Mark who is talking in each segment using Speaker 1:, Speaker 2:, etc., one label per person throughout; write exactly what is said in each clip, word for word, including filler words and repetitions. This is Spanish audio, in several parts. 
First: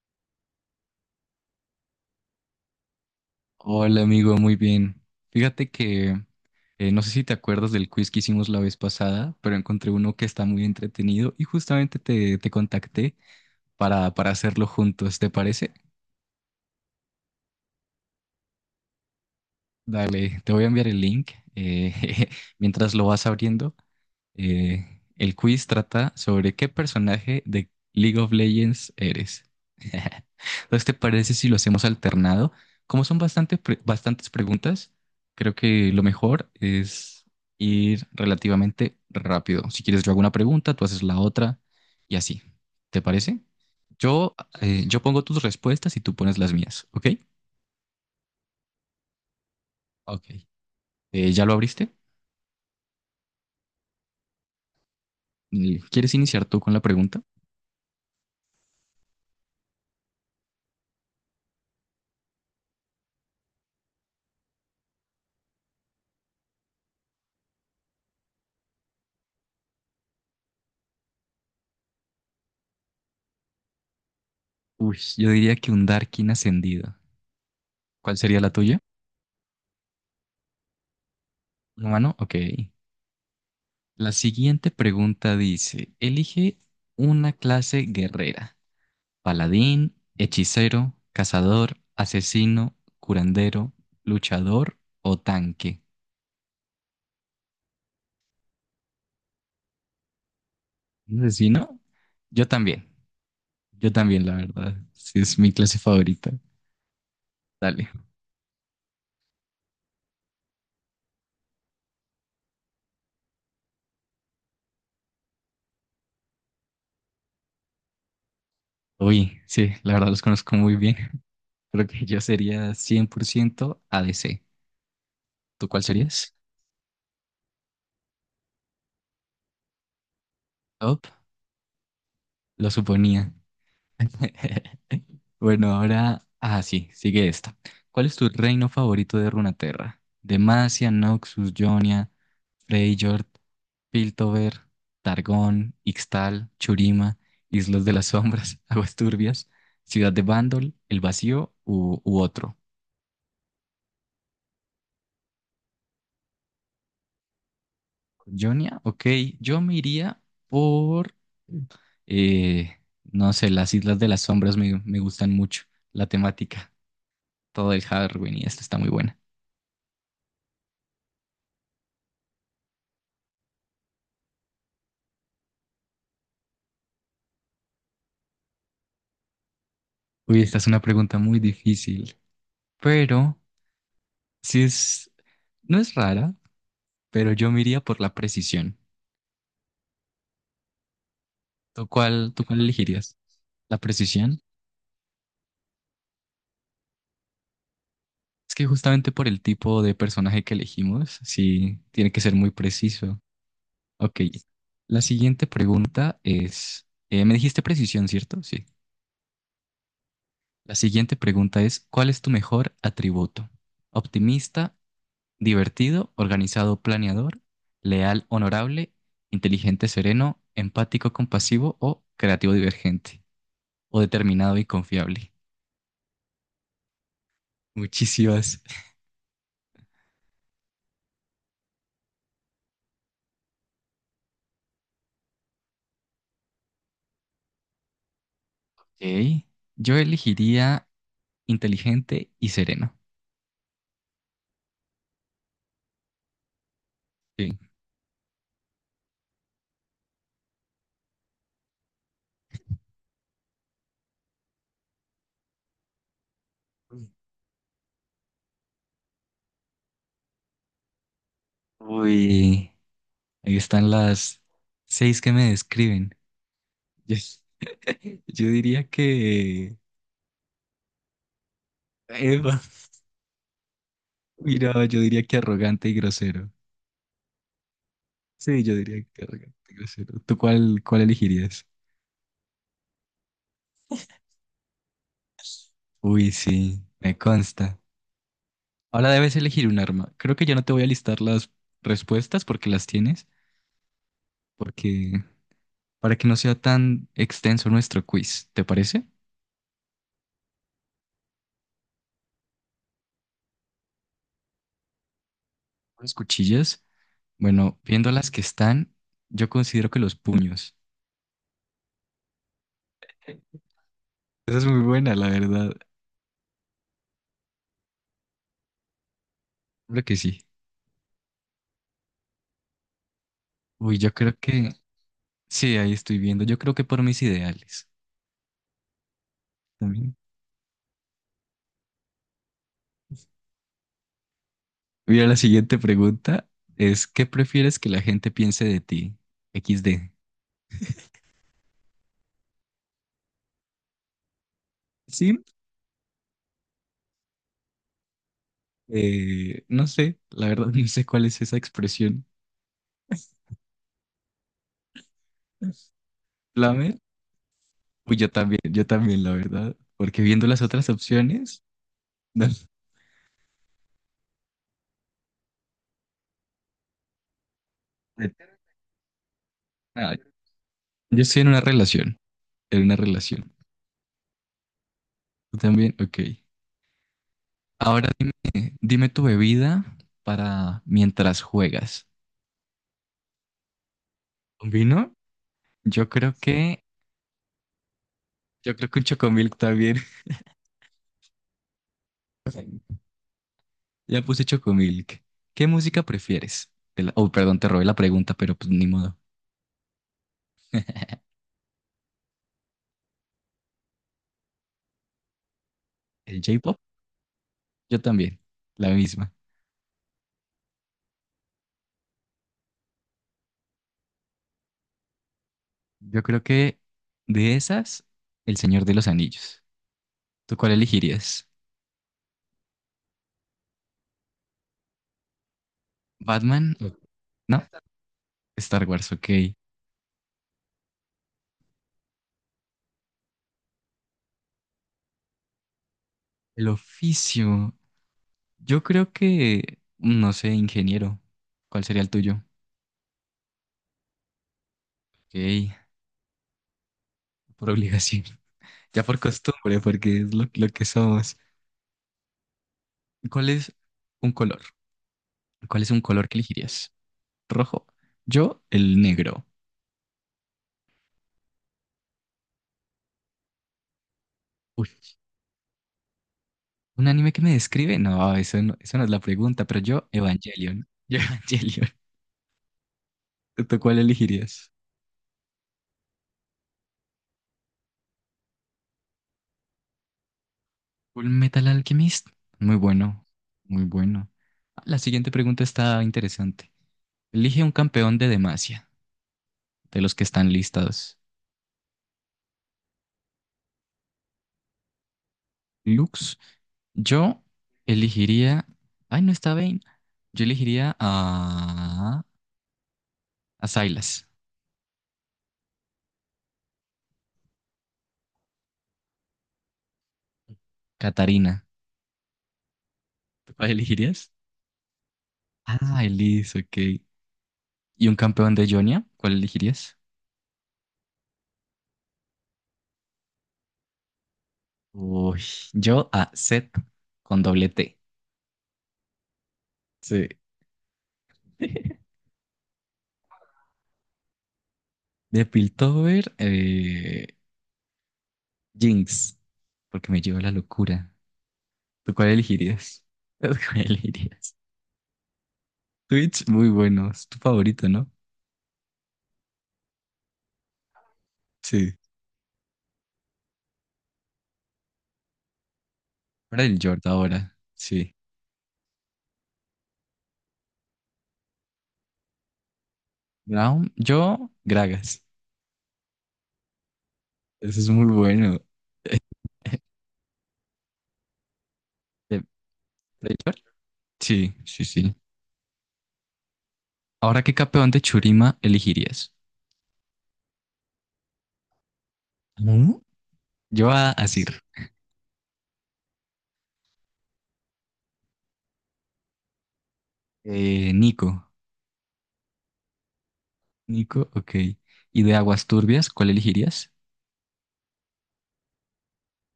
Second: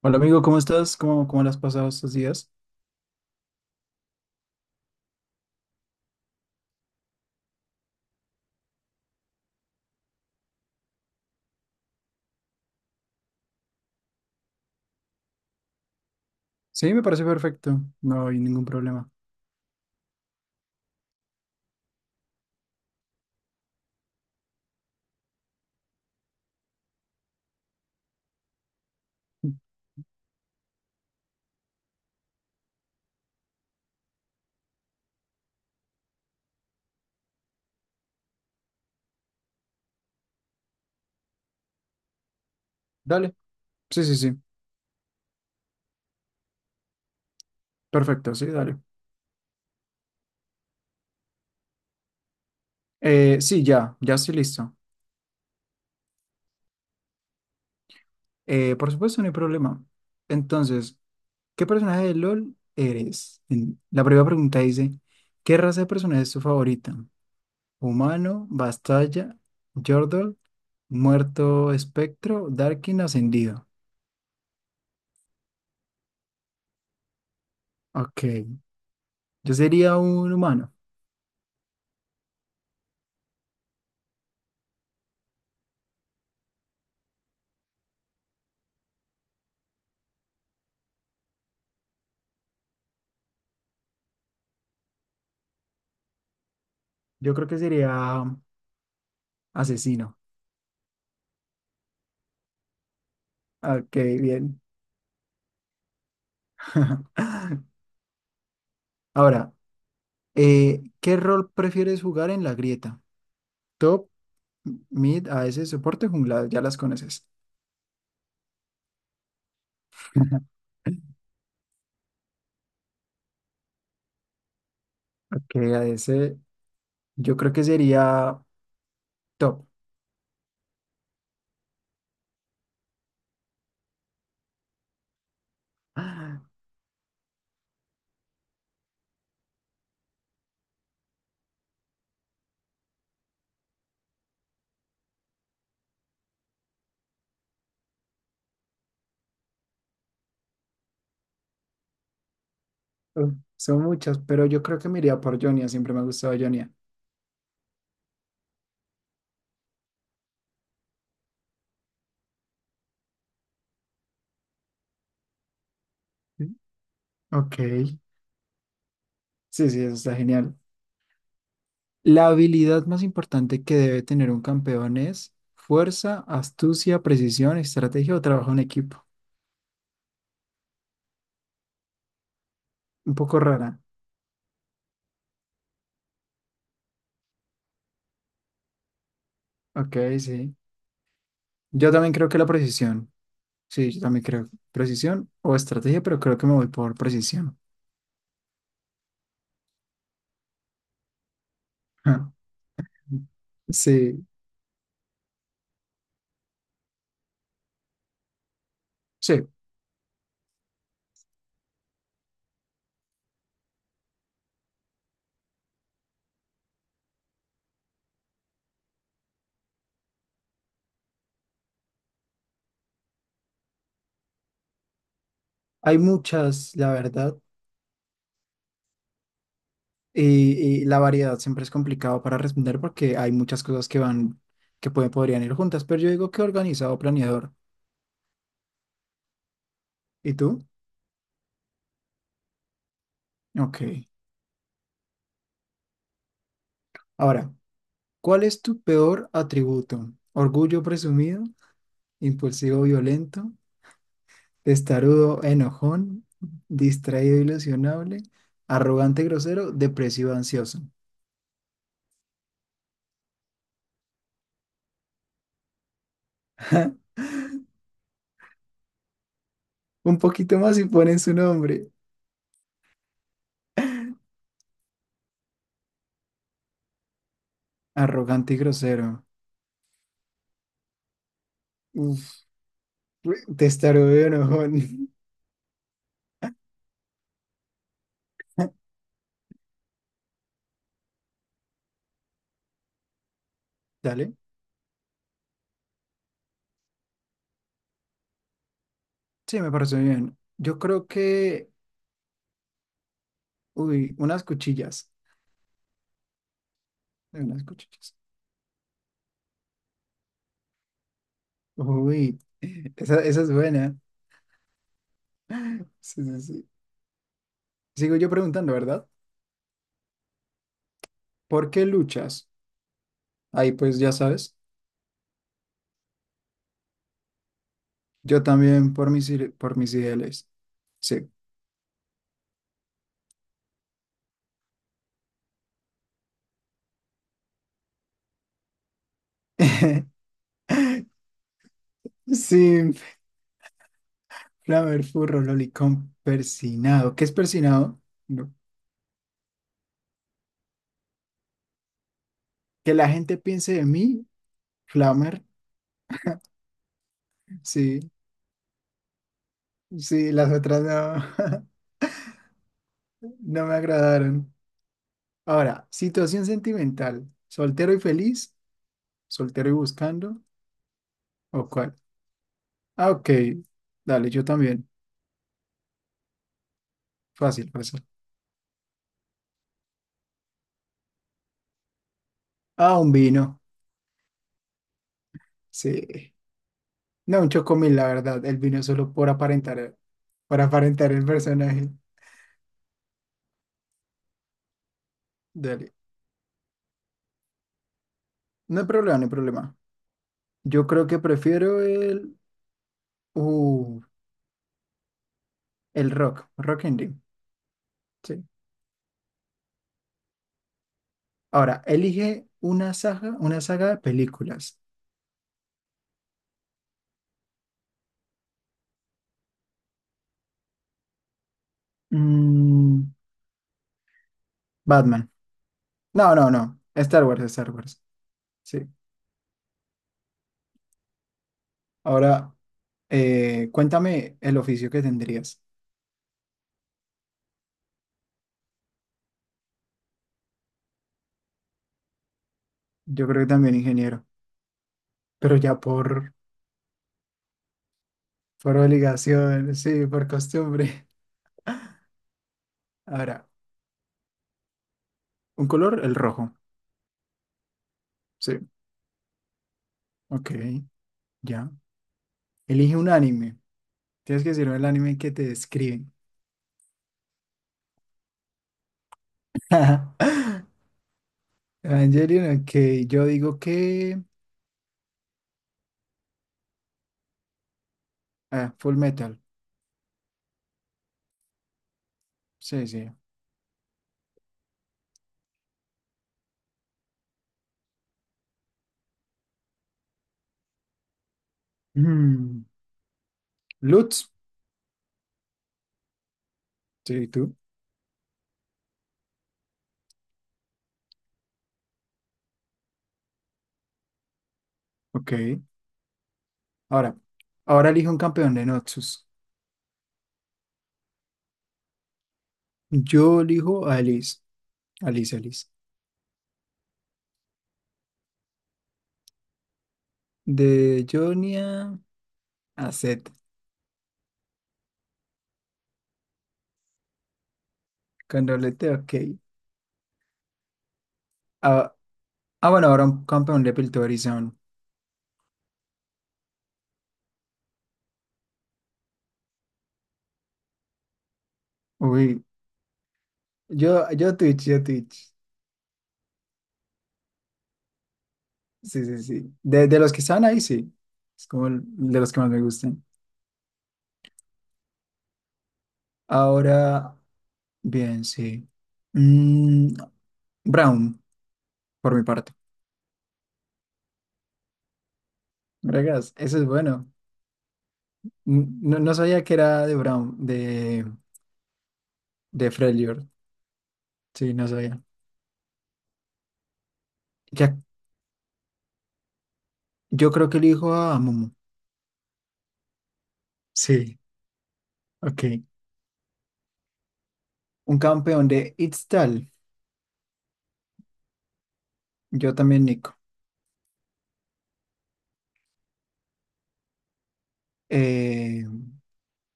Speaker 1: Hola amigo, ¿cómo estás? ¿Cómo, cómo las has pasado estos días?
Speaker 2: Hola amigo, muy bien. Fíjate que eh, no sé si te acuerdas del quiz que hicimos la vez pasada, pero encontré uno que está muy entretenido y justamente te, te contacté para, para hacerlo juntos, ¿te parece?
Speaker 1: Sí, me parece perfecto, no hay ningún problema.
Speaker 2: Dale, te voy a enviar el link. eh, mientras lo vas abriendo, eh, el quiz trata sobre qué personaje de League of Legends eres. Entonces, ¿te parece si lo hacemos alternado? Como son bastante pre- bastantes preguntas, creo que lo mejor es ir relativamente rápido. Si quieres, yo hago una pregunta, tú haces la otra y así. ¿Te
Speaker 1: Dale,
Speaker 2: parece?
Speaker 1: sí, sí,
Speaker 2: Yo,
Speaker 1: sí,
Speaker 2: eh, yo pongo tus respuestas y tú pones las mías, ¿ok?
Speaker 1: perfecto, sí, dale.
Speaker 2: Ok. Eh, ¿ya lo abriste?
Speaker 1: Eh, sí, ya, ya estoy listo.
Speaker 2: Y ¿quieres iniciar tú con la pregunta?
Speaker 1: Eh, por supuesto, no hay problema. Entonces, ¿qué personaje de LOL eres? En- La primera pregunta dice, ¿qué raza de personaje es tu favorita? ¿Humano, Bastalla, Yordle, muerto, espectro, Darkin, ascendido?
Speaker 2: Uy, yo diría que un Darkin ascendido. ¿Cuál
Speaker 1: Ok,
Speaker 2: sería la tuya?
Speaker 1: yo sería un humano,
Speaker 2: ¿Un humano? Ok. La siguiente pregunta dice, elige una clase guerrera. Paladín, hechicero, cazador, asesino, curandero, luchador o tanque.
Speaker 1: yo creo que sería asesino.
Speaker 2: ¿Un ¿Asesino? Yo también. Yo
Speaker 1: Ok,
Speaker 2: también, la
Speaker 1: bien.
Speaker 2: verdad. Sí, es mi clase favorita. Dale.
Speaker 1: Ahora, eh, ¿qué rol prefieres jugar en la grieta? Top, mid, a AS, soporte, jungla, ya las conoces.
Speaker 2: Uy, sí, la verdad los conozco muy bien. Creo que yo sería cien por ciento A D C.
Speaker 1: Ok,
Speaker 2: ¿Tú cuál serías?
Speaker 1: A S, yo creo que sería top.
Speaker 2: Top, lo suponía. Bueno, ahora.
Speaker 1: Ah,
Speaker 2: Ah, sí, sigue esta. ¿Cuál es tu reino favorito de Runaterra? Demacia, Noxus, Jonia, Freyjord, Piltover, Targón, Ixtal, Churima, Islas de las Sombras, Aguas Turbias, Ciudad de Bandol, El Vacío u, u otro.
Speaker 1: uf, son muchas, pero yo creo que me iría por Jonia, siempre me ha gustado Jonia.
Speaker 2: Jonia, ok, yo me iría por. Eh, no sé, las Islas de las Sombras me, me gustan mucho, la
Speaker 1: ¿Sí?
Speaker 2: temática.
Speaker 1: Ok,
Speaker 2: Todo el Halloween y esta está muy buena.
Speaker 1: sí, sí, eso está genial. La habilidad más importante que debe tener un campeón es fuerza, astucia, precisión, estrategia o trabajo en equipo.
Speaker 2: Uy, esta es una pregunta muy difícil,
Speaker 1: Un
Speaker 2: pero
Speaker 1: poco rara.
Speaker 2: si es, no es rara, pero yo me iría por la precisión.
Speaker 1: Ok, sí.
Speaker 2: ¿Tú
Speaker 1: Yo también creo
Speaker 2: cuál,
Speaker 1: que
Speaker 2: ¿tú
Speaker 1: la
Speaker 2: cuál
Speaker 1: precisión.
Speaker 2: elegirías? La
Speaker 1: Sí, yo también
Speaker 2: precisión.
Speaker 1: creo. Precisión o estrategia, pero creo que me voy por precisión.
Speaker 2: Es que justamente por el tipo de personaje que elegimos, sí, tiene que
Speaker 1: Ja.
Speaker 2: ser muy preciso. Ok,
Speaker 1: Sí,
Speaker 2: la siguiente pregunta es, eh, me dijiste precisión, ¿cierto? Sí.
Speaker 1: sí.
Speaker 2: La siguiente pregunta es, ¿cuál es tu mejor atributo? ¿Optimista, divertido, organizado, planeador, leal, honorable, inteligente, sereno, empático, compasivo o creativo, divergente? O determinado y confiable.
Speaker 1: Hay muchas, la verdad.
Speaker 2: Muchísimas.
Speaker 1: Y, y la variedad siempre es complicado para responder porque hay muchas cosas que van, que pueden, podrían ir juntas, pero yo digo que organizado, planeador.
Speaker 2: Ok. Yo
Speaker 1: ¿Y tú?
Speaker 2: elegiría inteligente y sereno.
Speaker 1: Ok. Ahora,
Speaker 2: Sí.
Speaker 1: ¿cuál es tu peor atributo? ¿Orgullo presumido? ¿Impulsivo violento? Testarudo, enojón,
Speaker 2: Uy,
Speaker 1: distraído, ilusionable, arrogante, grosero, depresivo, ansioso.
Speaker 2: uy, ahí están las seis que me describen. Yo, yo diría que...
Speaker 1: Un poquito más y ponen su nombre.
Speaker 2: Eva. Mira, yo diría que arrogante y grosero.
Speaker 1: Arrogante y
Speaker 2: Sí, yo diría que
Speaker 1: grosero.
Speaker 2: arrogante y grosero. ¿Tú cuál, ¿cuál elegirías?
Speaker 1: Uf, testarudo y enojón.
Speaker 2: Uy, sí, me consta. Ahora debes elegir un arma. Creo que ya no te voy a listar las respuestas porque las tienes,
Speaker 1: Dale.
Speaker 2: porque para que no sea tan extenso nuestro quiz, ¿te parece?
Speaker 1: Sí, me parece bien. Yo creo que… Uy, unas cuchillas.
Speaker 2: Las cuchillas.
Speaker 1: Unas
Speaker 2: Bueno, viendo
Speaker 1: cuchillas.
Speaker 2: las que están, yo considero que los puños.
Speaker 1: Uy, esa, esa es buena.
Speaker 2: Esa es muy buena, la verdad.
Speaker 1: Sí, sí, sí. Sigo yo preguntando, ¿verdad?
Speaker 2: Creo que sí.
Speaker 1: ¿Por qué luchas? Ahí
Speaker 2: Uy,
Speaker 1: pues ya
Speaker 2: yo creo
Speaker 1: sabes.
Speaker 2: que sí, ahí estoy viendo. Yo creo que por mis ideales
Speaker 1: Yo también por mis, ide- por mis
Speaker 2: también.
Speaker 1: ideales. Sí.
Speaker 2: Mira, la siguiente pregunta es, ¿qué prefieres que la gente piense de ti? equis de.
Speaker 1: Sí, flamer, furro, lolicón, persinado. ¿Qué es persinado? No.
Speaker 2: Eh, no sé, la verdad no sé cuál es esa expresión.
Speaker 1: Que la gente piense de mí, flamer.
Speaker 2: ¿Flamer?
Speaker 1: Sí,
Speaker 2: Pues yo también, yo también, la verdad. Porque
Speaker 1: sí,
Speaker 2: viendo
Speaker 1: las
Speaker 2: las
Speaker 1: otras
Speaker 2: otras opciones,
Speaker 1: no,
Speaker 2: no.
Speaker 1: no me agradaron. Ahora, situación sentimental. ¿Soltero y feliz? ¿Soltero y
Speaker 2: Ah,
Speaker 1: buscando?
Speaker 2: yo estoy en una
Speaker 1: ¿O cuál?
Speaker 2: relación, en una
Speaker 1: Ah, ok.
Speaker 2: relación.
Speaker 1: Dale, yo también.
Speaker 2: ¿Tú también? Ok.
Speaker 1: Fácil, fácil.
Speaker 2: Ahora dime, dime tu bebida para mientras juegas.
Speaker 1: Ah, un vino.
Speaker 2: ¿Un vino? Yo
Speaker 1: Sí.
Speaker 2: creo que,
Speaker 1: No, un chocomil, la verdad. El
Speaker 2: yo
Speaker 1: vino es
Speaker 2: creo que un
Speaker 1: solo por
Speaker 2: chocomilk también.
Speaker 1: aparentar, por aparentar el personaje.
Speaker 2: Ya puse chocomilk. ¿Qué
Speaker 1: Dale.
Speaker 2: música prefieres? Te la- Oh, perdón, te robé la pregunta, pero pues
Speaker 1: No
Speaker 2: ni
Speaker 1: hay
Speaker 2: modo.
Speaker 1: problema, no hay problema. Yo creo que prefiero el, uh, el
Speaker 2: ¿El
Speaker 1: rock,
Speaker 2: J-pop?
Speaker 1: rock indie.
Speaker 2: Yo también,
Speaker 1: Sí.
Speaker 2: la misma.
Speaker 1: Ahora, elige una saga, una saga de películas.
Speaker 2: Yo creo que de esas, El Señor de los Anillos. ¿Tú cuál elegirías?
Speaker 1: Mm, Batman. No, no,
Speaker 2: ¿Batman?
Speaker 1: no.
Speaker 2: o-
Speaker 1: Star Wars,
Speaker 2: No,
Speaker 1: Star Wars.
Speaker 2: Star
Speaker 1: Sí.
Speaker 2: Wars, ok.
Speaker 1: Ahora, eh, cuéntame el oficio que tendrías.
Speaker 2: El oficio. Yo creo que, no sé, ingeniero. ¿Cuál sería el tuyo?
Speaker 1: Yo creo que también ingeniero, pero
Speaker 2: Ok,
Speaker 1: ya por,
Speaker 2: por obligación.
Speaker 1: por
Speaker 2: Ya por
Speaker 1: obligación,
Speaker 2: costumbre,
Speaker 1: sí,
Speaker 2: porque
Speaker 1: por
Speaker 2: es lo, lo que
Speaker 1: costumbre.
Speaker 2: somos.
Speaker 1: Ahora,
Speaker 2: ¿Cuál es un color?
Speaker 1: un
Speaker 2: ¿Cuál es un
Speaker 1: color, el
Speaker 2: color que
Speaker 1: rojo.
Speaker 2: elegirías? ¿Rojo?
Speaker 1: Sí.
Speaker 2: Yo, el negro.
Speaker 1: Ok, ya. Elige un anime. Tienes que decirme el
Speaker 2: Uy,
Speaker 1: anime que te describe.
Speaker 2: ¿un anime que me describe? No, eso no, eso no es la pregunta, pero yo, Evangelion. Yo, Evangelion.
Speaker 1: Evangelion, ok. Yo digo
Speaker 2: ¿Tú cuál
Speaker 1: que.
Speaker 2: elegirías?
Speaker 1: Ah, Full Metal.
Speaker 2: Full Metal Alchemist. Muy
Speaker 1: Sí, sí.
Speaker 2: bueno, muy bueno. La siguiente pregunta está interesante. Elige un campeón de Demacia, de los que están listados.
Speaker 1: Mm, Lutz.
Speaker 2: Lux,
Speaker 1: Sí,
Speaker 2: yo
Speaker 1: tú.
Speaker 2: elegiría. Ay, no está Vayne. Yo elegiría a. A Sylas,
Speaker 1: Ok. Ahora, ahora elijo un campeón de Noxus.
Speaker 2: Katarina.
Speaker 1: Yo
Speaker 2: ¿Tú cuál
Speaker 1: elijo a
Speaker 2: elegirías?
Speaker 1: Alice. Alice, Alice.
Speaker 2: Ah, Elise, ok. ¿Y un campeón de Jonia? ¿Cuál elegirías?
Speaker 1: De Jonia a Zed.
Speaker 2: Uy, yo a Seth con doble T.
Speaker 1: Con doblete, ok.
Speaker 2: Sí.
Speaker 1: Ah, ah, bueno, ahora un campeón de Piltorizon.
Speaker 2: De Piltover, eh, Jinx, porque me lleva la locura. ¿Tú cuál
Speaker 1: Uy.
Speaker 2: elegirías? ¿Tú cuál
Speaker 1: Yo, yo
Speaker 2: elegirías?
Speaker 1: Twitch, yo Twitch.
Speaker 2: Twitch, muy bueno, es tu favorito, ¿no?
Speaker 1: Sí, sí, sí. De, de los que están ahí, sí. Es como el-
Speaker 2: Sí.
Speaker 1: de los que más me gustan.
Speaker 2: Para el Jord
Speaker 1: Ahora.
Speaker 2: ahora, sí.
Speaker 1: Bien, sí. Mm, Brown, por mi parte.
Speaker 2: Brown, yo, Gragas.
Speaker 1: Vergas, eso es bueno.
Speaker 2: Eso es muy bueno.
Speaker 1: Mm, no, no sabía que era de Brown, de,
Speaker 2: ¿De,
Speaker 1: de Freljord.
Speaker 2: ¿de Jord?
Speaker 1: Sí,
Speaker 2: Sí,
Speaker 1: no
Speaker 2: sí,
Speaker 1: sabía.
Speaker 2: sí. Ahora, ¿qué
Speaker 1: Ya,
Speaker 2: campeón de Churima elegirías?
Speaker 1: yo creo que elijo a Momo.
Speaker 2: ¿Mm? Yo a
Speaker 1: Sí,
Speaker 2: Azir.
Speaker 1: ok. Un campeón de Itztal.
Speaker 2: Eh, Nico.
Speaker 1: Yo también, Nico.
Speaker 2: Nico, ok. ¿Y de aguas turbias, cuál elegirías?
Speaker 1: Eh,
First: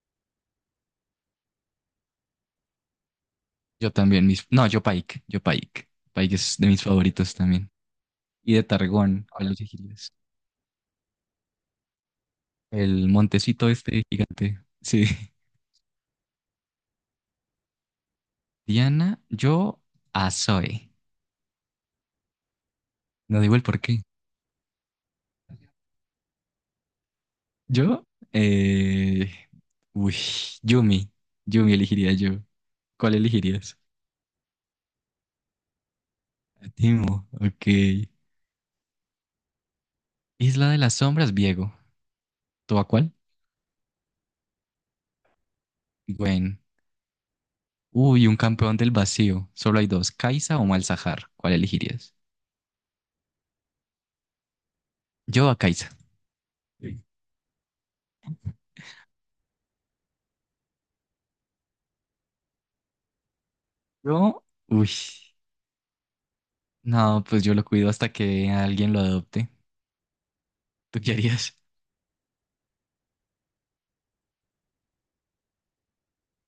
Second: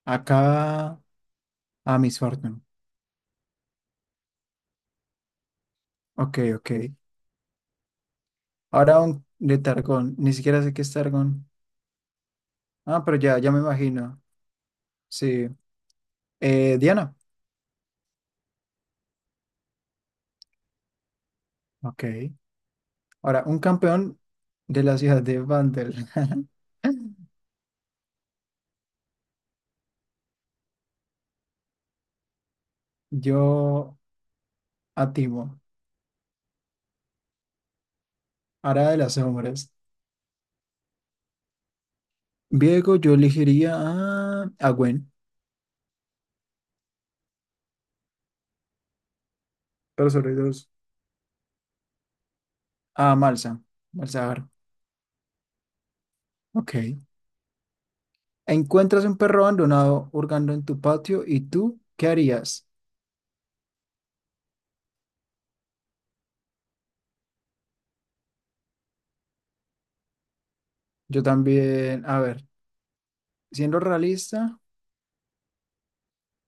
Speaker 1: Acá a Miss Fortune.
Speaker 2: Yo también, mis... No, yo Pike, yo Pike. Pike
Speaker 1: Ok,
Speaker 2: es de
Speaker 1: ok.
Speaker 2: mis favoritos también. Y de
Speaker 1: Ahora un
Speaker 2: Targón, ¿cuál
Speaker 1: de
Speaker 2: elegirías?
Speaker 1: Targón. Ni siquiera sé qué es Targón. Ah,
Speaker 2: El
Speaker 1: pero ya, ya me
Speaker 2: montecito este
Speaker 1: imagino.
Speaker 2: gigante. Sí.
Speaker 1: Sí. Eh, Diana.
Speaker 2: Diana, yo a Zoe.
Speaker 1: Ok.
Speaker 2: No
Speaker 1: Ahora,
Speaker 2: digo
Speaker 1: un
Speaker 2: el por qué.
Speaker 1: campeón de la ciudad de Vandal.
Speaker 2: Yo, eh... Uy, Yumi. Yumi elegiría yo. ¿Cuál elegirías?
Speaker 1: Yo a Timo.
Speaker 2: A Timo, ok.
Speaker 1: Ahora de las sombras.
Speaker 2: Isla de las Sombras, Diego. ¿Tú a
Speaker 1: Viego,
Speaker 2: cuál?
Speaker 1: yo elegiría a, a Gwen.
Speaker 2: Gwen. Uy, un campeón del vacío. Solo hay
Speaker 1: Pero
Speaker 2: dos,
Speaker 1: sobre
Speaker 2: Kaisa o
Speaker 1: dos.
Speaker 2: Malzahar. ¿Cuál elegirías?
Speaker 1: A Malsa. Malzahar.
Speaker 2: Yo a Kaisa.
Speaker 1: Ok.
Speaker 2: Sí.
Speaker 1: Encuentras un perro abandonado hurgando en tu patio y tú, ¿qué harías?
Speaker 2: Yo, uy. No, pues yo lo cuido hasta que alguien lo adopte. ¿Tú qué
Speaker 1: Yo
Speaker 2: harías?
Speaker 1: también, a ver, siendo realista,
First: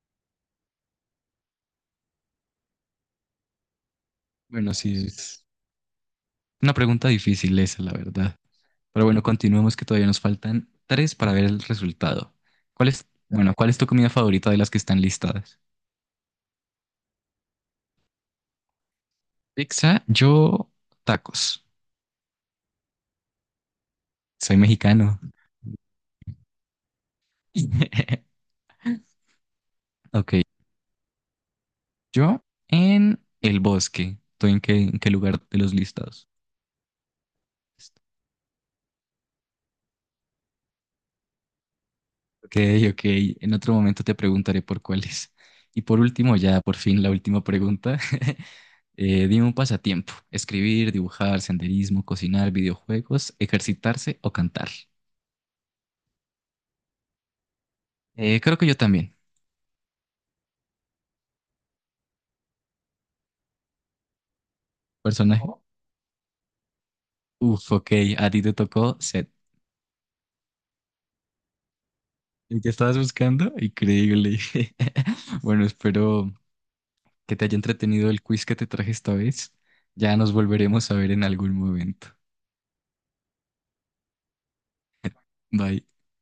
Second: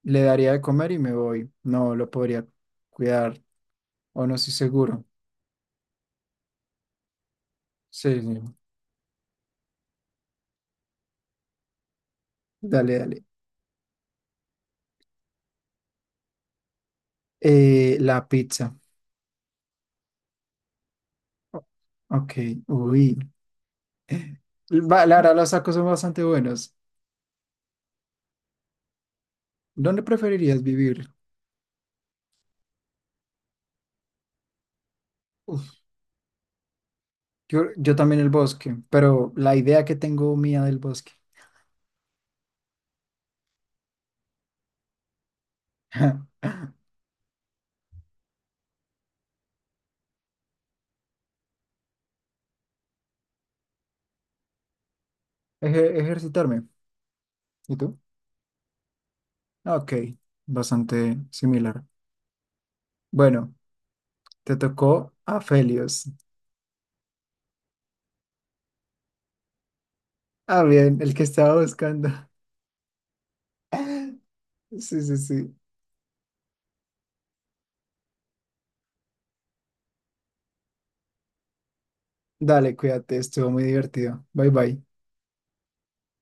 Speaker 1: le daría de comer y me voy. No lo podría cuidar o no estoy
Speaker 2: Bueno, sí,
Speaker 1: seguro.
Speaker 2: es una pregunta difícil esa, la
Speaker 1: Sí,
Speaker 2: verdad.
Speaker 1: sí.
Speaker 2: Pero bueno, continuemos que todavía nos faltan tres para ver el resultado. ¿Cuál
Speaker 1: Dale,
Speaker 2: es,
Speaker 1: dale.
Speaker 2: bueno, ¿cuál es tu comida favorita de las que están listadas?
Speaker 1: Eh, la pizza.
Speaker 2: Pizza, yo, tacos.
Speaker 1: O- Ok, uy. Eh,
Speaker 2: Soy
Speaker 1: va, la
Speaker 2: mexicano.
Speaker 1: verdad, los tacos son bastante buenos. ¿Dónde
Speaker 2: Ok,
Speaker 1: preferirías vivir?
Speaker 2: yo en el bosque. ¿Tú en qué, ¿en qué lugar de
Speaker 1: Uf,
Speaker 2: los listados?
Speaker 1: yo, yo también el bosque, pero la idea que tengo mía del bosque.
Speaker 2: Ok, ok. En otro momento te preguntaré por cuáles. Y por último, ya por fin la última pregunta. Eh, dime un pasatiempo. Escribir, dibujar, senderismo, cocinar, videojuegos, ejercitarse o cantar.
Speaker 1: Eje- ejercitarme. ¿Y tú?
Speaker 2: Eh, creo que yo también.
Speaker 1: Ok, bastante similar. Bueno, te tocó a
Speaker 2: Personaje. Oh.
Speaker 1: Felios.
Speaker 2: Uf, ok. A ti te tocó Seth.
Speaker 1: Ah, bien, el que estaba buscando.
Speaker 2: ¿El que estabas buscando? Increíble.
Speaker 1: Sí, sí, sí.
Speaker 2: Bueno, espero que te haya entretenido el quiz que te traje esta vez. Ya nos volveremos a ver en algún momento.
Speaker 1: Dale, cuídate, estuvo muy divertido. Bye, bye.
Speaker 2: Bye.